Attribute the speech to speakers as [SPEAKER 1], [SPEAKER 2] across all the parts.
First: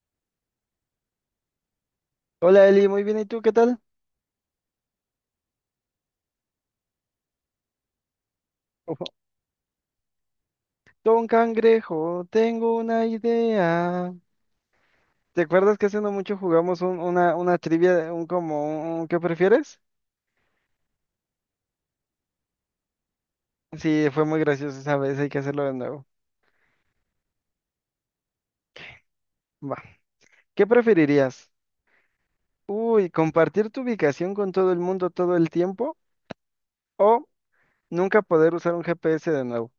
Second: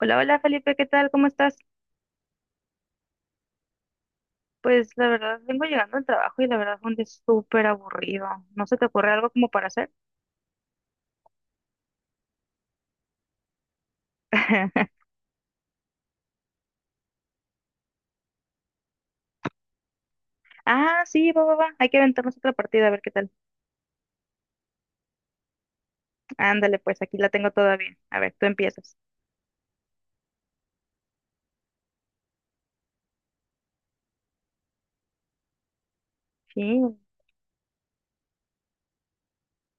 [SPEAKER 1] Hola, hola Felipe, ¿qué tal? ¿Cómo estás?
[SPEAKER 2] Hola Eli, muy bien, ¿y tú qué tal?
[SPEAKER 1] Pues la verdad, vengo llegando al trabajo y la verdad fue un día súper aburrido. ¿No se te
[SPEAKER 2] Ojo.
[SPEAKER 1] ocurre algo como para hacer?
[SPEAKER 2] Don Cangrejo, tengo una idea. ¿Te acuerdas que hace no mucho jugamos una trivia, un como un ¿qué prefieres?
[SPEAKER 1] Ah, sí, va, va, va. Hay que aventarnos otra partida, a ver qué tal.
[SPEAKER 2] Sí, fue muy gracioso esa vez, hay que hacerlo de nuevo.
[SPEAKER 1] Ándale, pues aquí la tengo todavía. A ver, tú empiezas.
[SPEAKER 2] Va. ¿Qué preferirías? Uy, ¿compartir tu ubicación con todo el mundo todo el tiempo?
[SPEAKER 1] Sí,
[SPEAKER 2] ¿O nunca poder usar un GPS de nuevo?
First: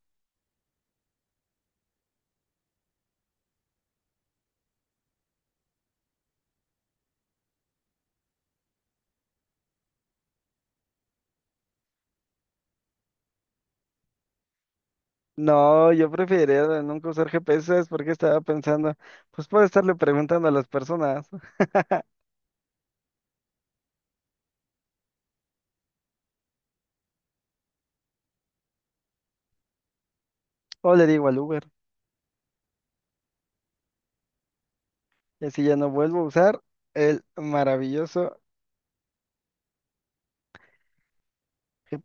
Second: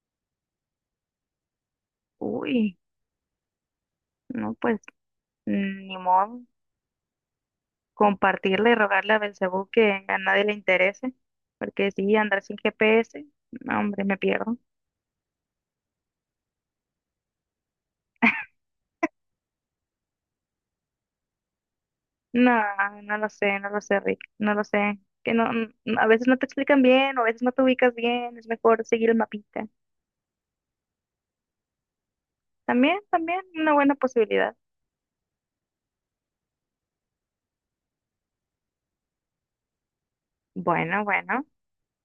[SPEAKER 1] uy, no, pues ni modo. Compartirle y rogarle a Belcebú que a nadie le interese, porque sí, andar sin GPS, no, hombre, me pierdo.
[SPEAKER 2] No, yo preferiría de nunca usar GPS, ¿sabes por qué estaba pensando? Pues puedo estarle preguntando a las personas.
[SPEAKER 1] No, no lo sé, no lo sé, Rick, no lo sé. Que no, a veces no te explican bien, o a veces no te ubicas bien, es mejor seguir el mapita.
[SPEAKER 2] O le digo al Uber.
[SPEAKER 1] También, también, una buena posibilidad.
[SPEAKER 2] Y así ya no vuelvo a usar el maravilloso
[SPEAKER 1] Bueno, bueno.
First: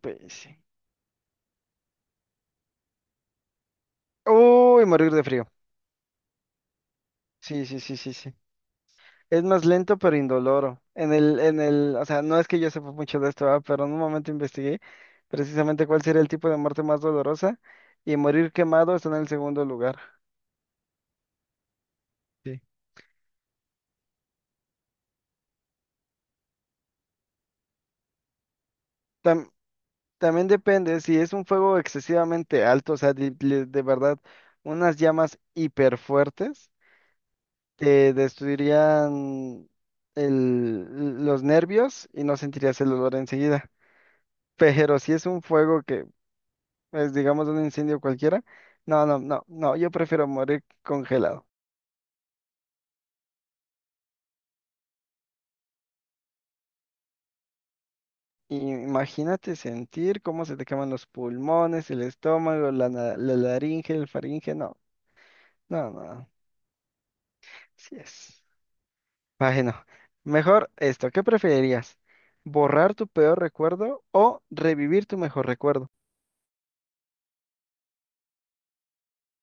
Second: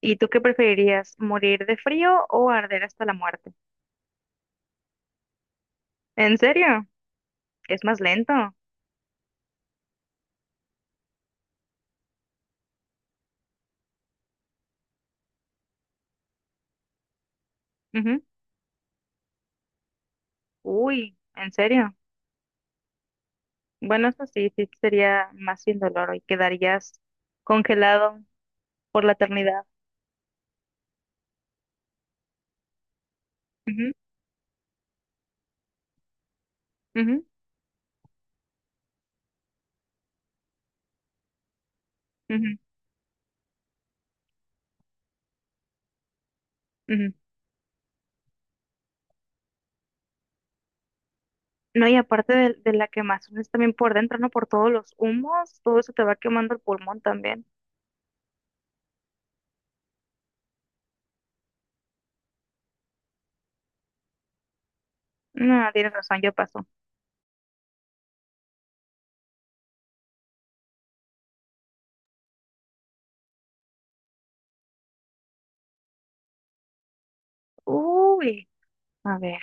[SPEAKER 1] ¿Y tú qué preferirías, morir de frío o arder hasta la muerte?
[SPEAKER 2] Uy, morir de frío.
[SPEAKER 1] ¿En serio?
[SPEAKER 2] Sí, sí,
[SPEAKER 1] Es
[SPEAKER 2] sí,
[SPEAKER 1] más
[SPEAKER 2] sí,
[SPEAKER 1] lento.
[SPEAKER 2] sí. Es más lento pero indoloro. O sea, no es que yo sepa mucho de esto, pero en un momento investigué precisamente cuál sería el tipo de muerte más dolorosa y
[SPEAKER 1] Ujú.
[SPEAKER 2] morir quemado está en el segundo lugar.
[SPEAKER 1] Uy, ¿en serio?
[SPEAKER 2] Sí.
[SPEAKER 1] Bueno, eso sí, sí sería más sin dolor y quedarías congelado por la
[SPEAKER 2] Tam-
[SPEAKER 1] eternidad.
[SPEAKER 2] También depende si es un fuego excesivamente alto, o sea, de
[SPEAKER 1] Ujú,
[SPEAKER 2] verdad, unas llamas hiper fuertes.
[SPEAKER 1] ujú,
[SPEAKER 2] Destruirían los nervios y no
[SPEAKER 1] ujú,
[SPEAKER 2] sentirías el olor enseguida. Pero si es un fuego que
[SPEAKER 1] ujú.
[SPEAKER 2] es, digamos, un incendio cualquiera, no, no, no, no, yo prefiero morir congelado.
[SPEAKER 1] No, y aparte de la quemazón es también por dentro, ¿no? Por todos los humos, todo eso te va quemando el pulmón también.
[SPEAKER 2] Imagínate sentir cómo se te queman los pulmones, el estómago, la laringe, el faringe, no,
[SPEAKER 1] No,
[SPEAKER 2] no,
[SPEAKER 1] tienes razón,
[SPEAKER 2] no,
[SPEAKER 1] ya pasó.
[SPEAKER 2] sí es. Bueno, mejor esto, ¿qué preferirías? ¿Borrar tu peor recuerdo o revivir tu mejor recuerdo?
[SPEAKER 1] Uy, a ver,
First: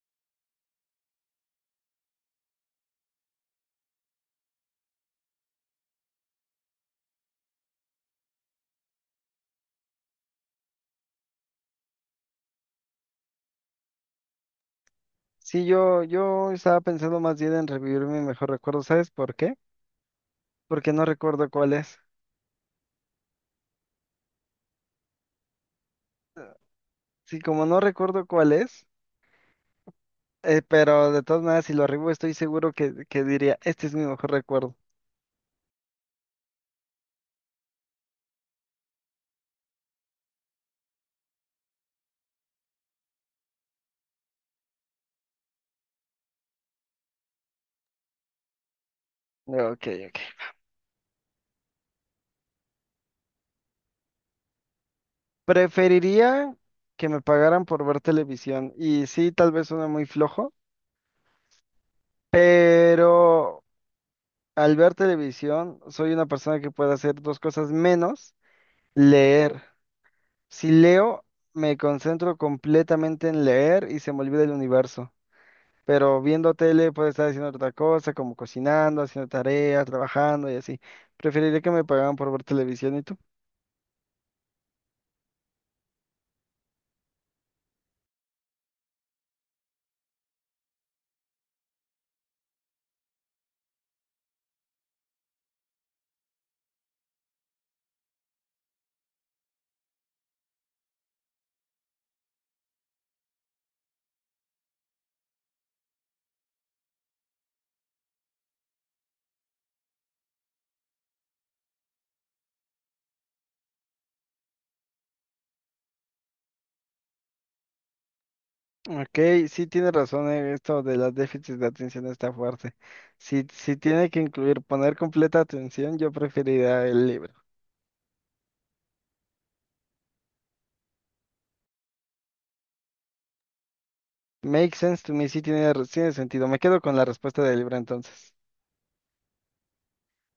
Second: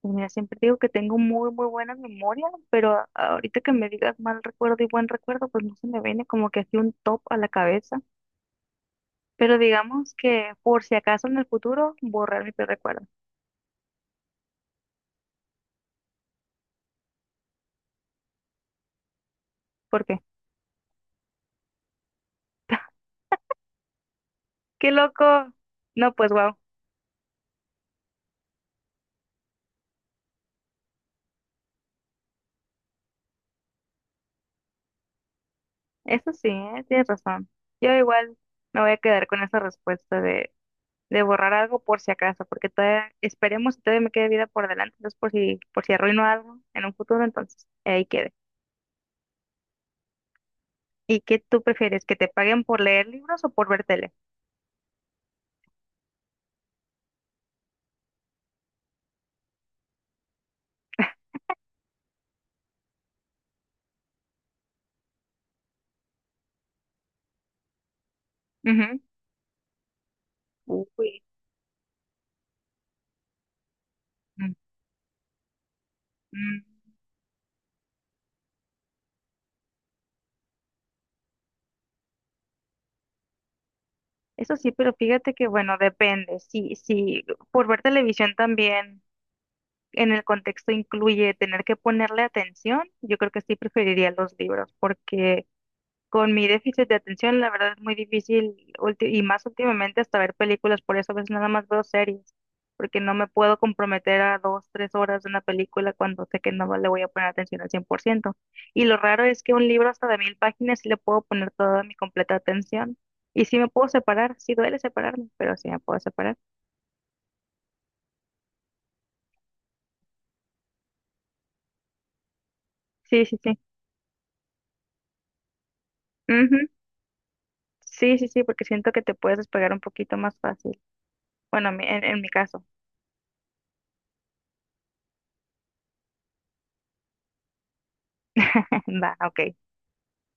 [SPEAKER 1] pues mira, siempre digo que tengo muy, muy buena memoria, pero ahorita que me digas mal recuerdo y buen recuerdo, pues no se me viene como que así un top a la cabeza. Pero digamos que por si acaso en el futuro, borrar mi peor recuerdo.
[SPEAKER 2] Sí, yo estaba pensando más bien en revivir mi mejor recuerdo. ¿Sabes por qué?
[SPEAKER 1] ¿Por qué?
[SPEAKER 2] Porque no recuerdo cuál es.
[SPEAKER 1] ¡Qué loco! No, pues wow,
[SPEAKER 2] Sí, como no recuerdo cuál es, pero de todas maneras, si lo revivo, estoy seguro que diría, este es mi mejor recuerdo.
[SPEAKER 1] eso sí, ¿eh? Tienes razón. Yo igual me voy a quedar con esa respuesta de borrar algo por si acaso, porque todavía esperemos que todavía me quede vida por delante, entonces por si arruino algo en un futuro, entonces ahí quede.
[SPEAKER 2] Ok, ok.
[SPEAKER 1] ¿Y qué tú prefieres, que te paguen por leer libros o por ver tele?
[SPEAKER 2] Preferiría que me pagaran por ver televisión. Y sí, tal vez suena muy flojo, pero al ver televisión, soy una persona que puede hacer dos cosas menos
[SPEAKER 1] Ujú.
[SPEAKER 2] leer. Si
[SPEAKER 1] Uy.
[SPEAKER 2] leo, me concentro completamente en leer y se me olvida el
[SPEAKER 1] Mm,
[SPEAKER 2] universo. Pero viendo
[SPEAKER 1] mm.
[SPEAKER 2] tele puedo estar haciendo otra cosa, como cocinando, haciendo tareas, trabajando y así. Preferiría que me pagaran por ver televisión y tú.
[SPEAKER 1] Eso sí, pero fíjate que bueno, depende. Si por ver televisión también en el contexto incluye tener que ponerle atención, yo creo que sí preferiría los libros, porque con mi déficit de atención, la verdad es muy difícil, y más últimamente hasta ver películas, por eso a veces nada más veo series, porque no me puedo comprometer a dos, tres horas de una película cuando sé que no le voy a poner atención al 100%. Y lo raro es que un libro hasta de 1000 páginas sí le puedo poner toda mi completa atención, y sí me puedo separar, sí duele separarme, pero sí me puedo separar.
[SPEAKER 2] Ok, sí tienes razón, esto de los déficits de atención está fuerte.
[SPEAKER 1] Sí, sí,
[SPEAKER 2] Si,
[SPEAKER 1] sí.
[SPEAKER 2] si tiene que incluir poner completa atención, yo
[SPEAKER 1] Ujú.
[SPEAKER 2] preferiría el libro.
[SPEAKER 1] Sí, sí, sí, porque siento que te puedes despegar un poquito más fácil. Bueno, en mi caso.
[SPEAKER 2] Make sense to me, sí tiene, tiene sentido. Me quedo con la respuesta del libro entonces.
[SPEAKER 1] Va, ok.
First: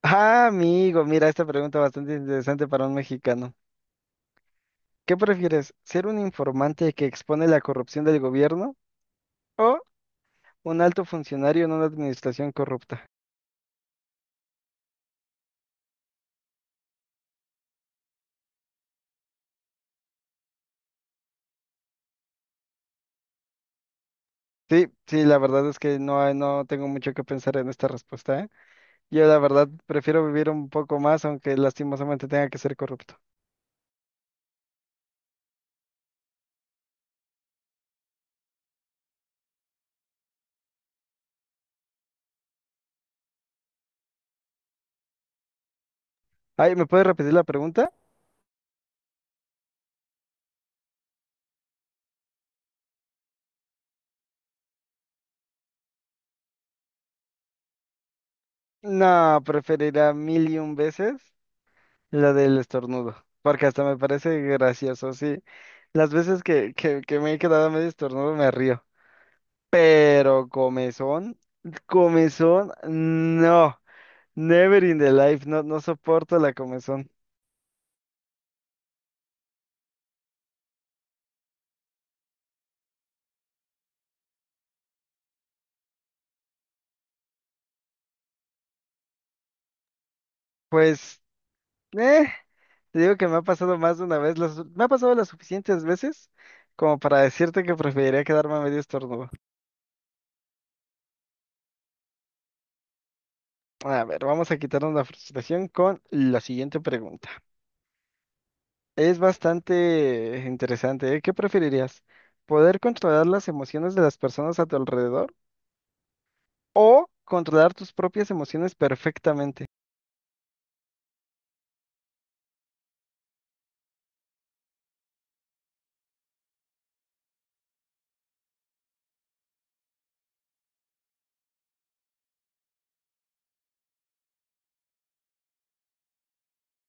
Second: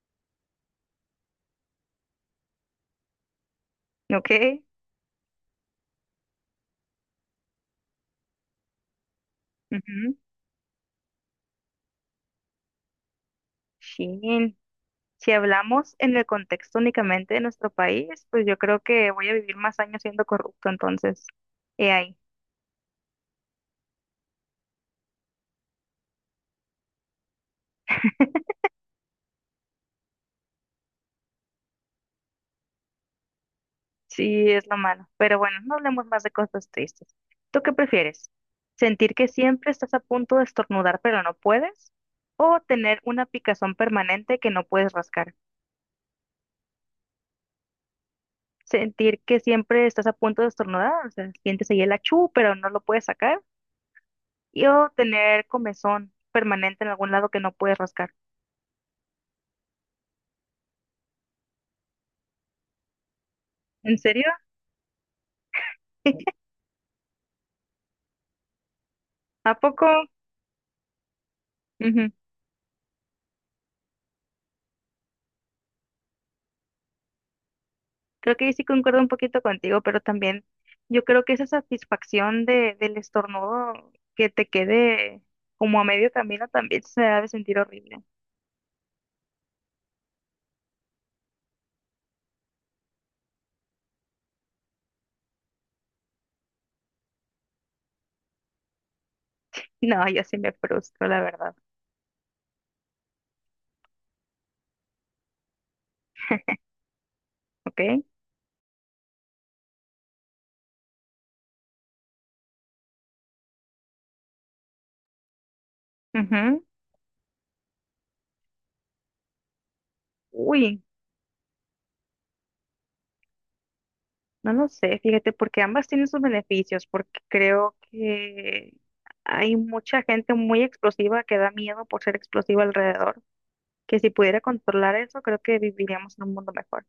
[SPEAKER 2] Ah, amigo, mira, esta pregunta bastante interesante para un mexicano.
[SPEAKER 1] Ok.
[SPEAKER 2] ¿Qué prefieres? ¿Ser un informante que expone la corrupción del gobierno o
[SPEAKER 1] Ujú.
[SPEAKER 2] un alto funcionario en una administración corrupta?
[SPEAKER 1] Sí. Si hablamos en el contexto únicamente de nuestro país, pues yo creo que voy a vivir más años siendo corrupto, entonces, he ahí,
[SPEAKER 2] Sí, sí, la verdad es que no, no tengo mucho que pensar en esta respuesta, ¿eh? Yo la verdad prefiero vivir un poco más, aunque lastimosamente tenga que ser corrupto.
[SPEAKER 1] sí es lo malo. Pero bueno, no hablemos más de cosas tristes. ¿Tú qué prefieres? ¿Sentir que siempre estás a punto de estornudar pero no puedes? ¿O tener una picazón permanente que no puedes rascar?
[SPEAKER 2] Ay, ¿me puedes repetir la pregunta?
[SPEAKER 1] ¿Sentir que siempre estás a punto de estornudar? O sea, sientes ahí el achú pero no lo puedes sacar. ¿Y o tener comezón permanente en algún lado que no puedes rascar?
[SPEAKER 2] No, preferirá mil y un veces la del estornudo, porque hasta me
[SPEAKER 1] ¿En serio?
[SPEAKER 2] parece gracioso, sí. Las veces que me he quedado medio estornudo me río.
[SPEAKER 1] ¿A poco?
[SPEAKER 2] Pero comezón,
[SPEAKER 1] Ujú.
[SPEAKER 2] comezón, no, never in the life, no, no soporto la comezón.
[SPEAKER 1] Creo que ahí sí concuerdo un poquito contigo, pero también yo creo que esa satisfacción del estornudo que te quede como a medio camino también se ha de sentir horrible.
[SPEAKER 2] Pues, eh, te digo que me ha pasado más de una vez, me ha pasado las suficientes veces como para decirte que preferiría quedarme a medio estornudo.
[SPEAKER 1] No, yo sí me frustro, la verdad.
[SPEAKER 2] A ver, vamos a quitarnos la frustración con la siguiente pregunta.
[SPEAKER 1] ¿Ok?
[SPEAKER 2] Es bastante interesante, ¿eh? ¿Qué preferirías? ¿Poder controlar las emociones de las personas a tu alrededor
[SPEAKER 1] Ujú.
[SPEAKER 2] o controlar tus propias emociones perfectamente?
[SPEAKER 1] Uy, no lo sé, fíjate, porque ambas tienen sus beneficios, porque creo que hay mucha gente muy explosiva que da miedo por ser explosiva alrededor, que si pudiera controlar eso, creo que viviríamos en un mundo mejor.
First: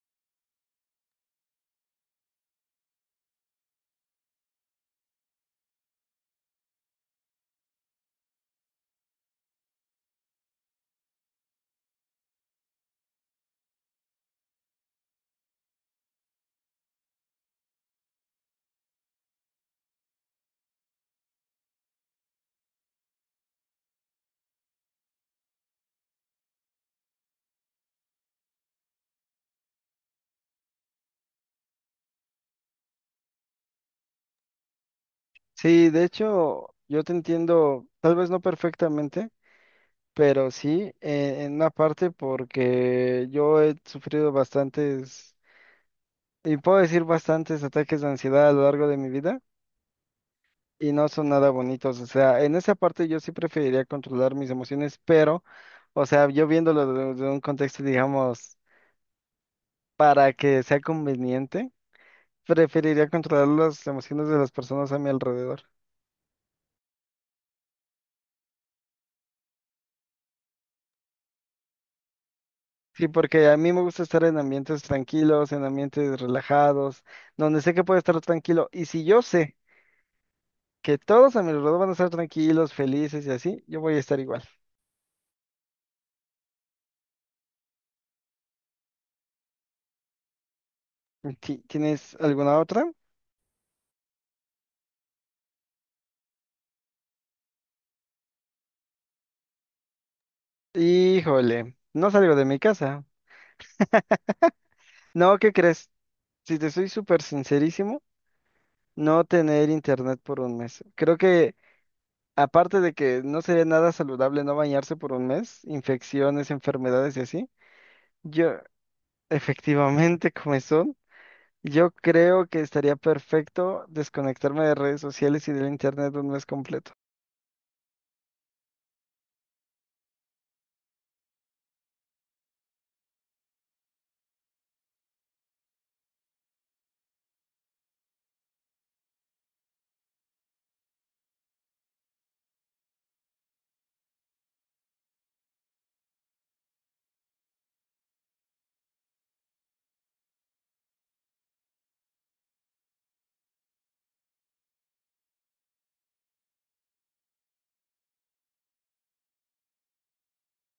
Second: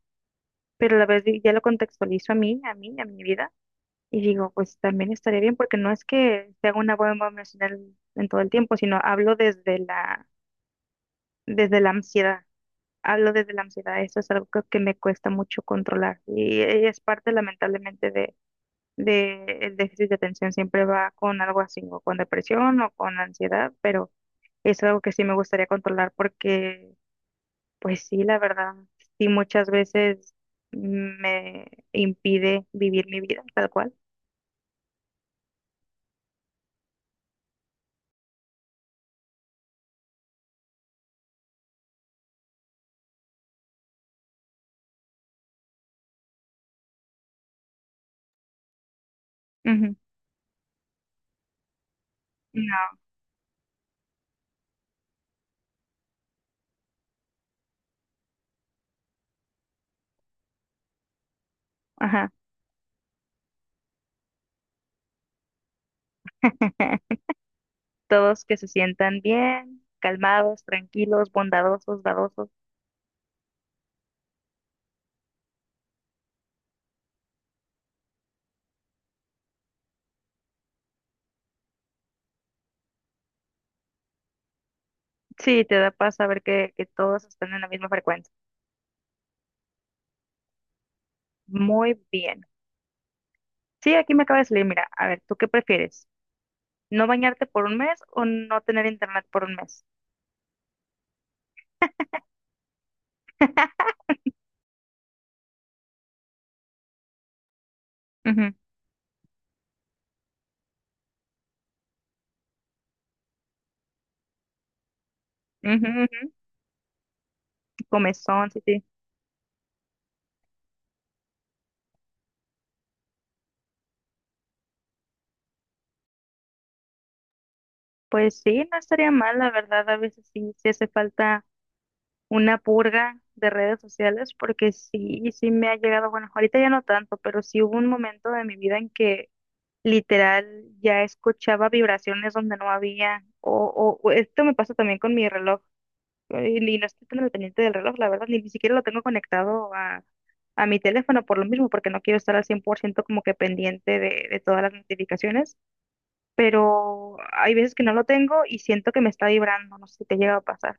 [SPEAKER 1] Pero a la vez ya lo contextualizo a mi vida. Y digo, pues también estaría bien porque no es que sea una bomba emocional en todo el tiempo, sino hablo desde la ansiedad. Hablo desde la ansiedad. Eso es algo que me cuesta mucho controlar. Y, es parte, lamentablemente, de el déficit de atención. Siempre va con algo así, o con depresión o con ansiedad, pero es algo que sí me gustaría controlar porque, pues sí, la verdad, sí muchas veces me impide vivir mi vida tal cual.
[SPEAKER 2] Sí, de hecho, yo te entiendo, tal vez no perfectamente, pero sí en una parte porque yo he sufrido bastantes, y puedo decir bastantes ataques de ansiedad a lo largo de mi vida
[SPEAKER 1] Ujú.
[SPEAKER 2] y no son nada bonitos. O sea, en
[SPEAKER 1] No,
[SPEAKER 2] esa parte yo sí preferiría controlar mis emociones, pero, o sea, yo viéndolo desde un contexto, digamos, para que sea conveniente,
[SPEAKER 1] ajá.
[SPEAKER 2] preferiría controlar las emociones de las personas a mi alrededor.
[SPEAKER 1] Todos que se sientan bien, calmados, tranquilos, bondadosos, dadosos.
[SPEAKER 2] Sí, porque a mí me gusta estar en ambientes tranquilos, en ambientes relajados, donde sé que puedo estar tranquilo. Y si yo sé que todos a mi alrededor van a estar tranquilos, felices y así, yo voy a estar igual.
[SPEAKER 1] Sí, te da paz saber que todos están en la misma frecuencia. Muy
[SPEAKER 2] ¿Tienes
[SPEAKER 1] bien.
[SPEAKER 2] alguna otra?
[SPEAKER 1] Sí, aquí me acaba de salir, mira, a ver, ¿tú qué prefieres? ¿No bañarte por un mes o no tener internet por un mes?
[SPEAKER 2] Híjole, no salgo de mi casa. No, ¿qué crees? Si te soy súper sincerísimo,
[SPEAKER 1] Ujú,
[SPEAKER 2] no tener internet por un mes. Creo que aparte de que no sería nada saludable no bañarse por un mes,
[SPEAKER 1] ujú, ujú.
[SPEAKER 2] infecciones, enfermedades y así,
[SPEAKER 1] Comezón,
[SPEAKER 2] yo
[SPEAKER 1] sí, sí.
[SPEAKER 2] efectivamente comezón. Yo creo que estaría perfecto desconectarme de redes sociales y del internet un mes completo.
[SPEAKER 1] Pues sí, no estaría mal, la verdad, a veces sí, sí hace falta una purga de redes sociales, porque sí, sí me ha llegado, bueno, ahorita ya no tanto, pero sí hubo un momento de mi vida en que literal, ya escuchaba vibraciones donde no había, o, o esto me pasa también con mi reloj, y no estoy tan al pendiente del reloj, la verdad, ni siquiera lo tengo conectado a, mi teléfono por lo mismo, porque no quiero estar al 100% como que pendiente de todas las notificaciones, pero hay veces que no lo tengo y siento que me está vibrando, no sé si te llega a pasar.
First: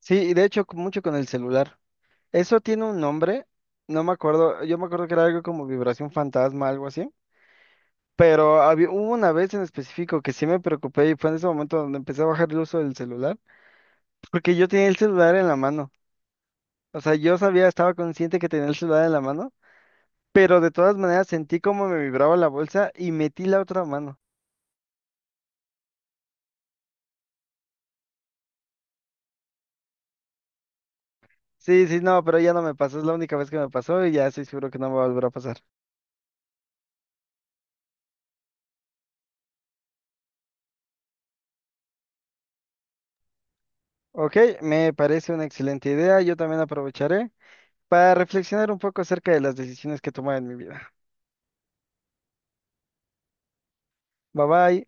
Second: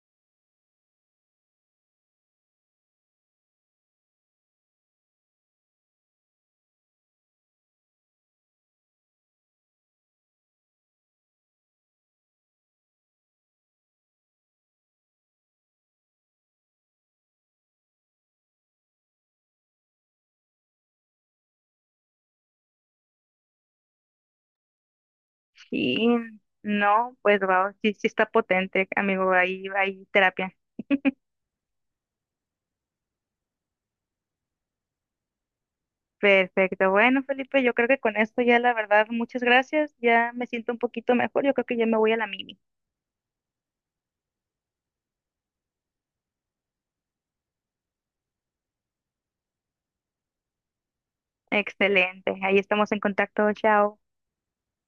[SPEAKER 2] Sí, y de hecho mucho con el celular. Eso tiene un nombre, no me acuerdo, yo me acuerdo que era algo como vibración fantasma, algo así. Pero había, hubo una vez en específico que sí me preocupé y fue en ese momento donde empecé a bajar el uso del celular, porque yo tenía el celular en la mano. O sea, yo sabía, estaba consciente que tenía el celular en la mano, pero de todas maneras sentí como me vibraba la bolsa y metí la otra mano.
[SPEAKER 1] Y no, pues va, sí, sí está potente, amigo, ahí, terapia.
[SPEAKER 2] Sí, sí, no, pero ya no me pasó, es la única vez que me pasó y ya estoy seguro que no me va a volver a pasar.
[SPEAKER 1] Perfecto. Bueno, Felipe, yo creo que con esto ya la verdad, muchas gracias. Ya me siento un poquito mejor. Yo creo que ya me voy a la mini.
[SPEAKER 2] Ok, me parece una excelente idea, yo también aprovecharé para reflexionar un poco acerca de las decisiones que tomé en mi vida.
[SPEAKER 1] Excelente. Ahí estamos en contacto. Chao.
[SPEAKER 2] Bye bye.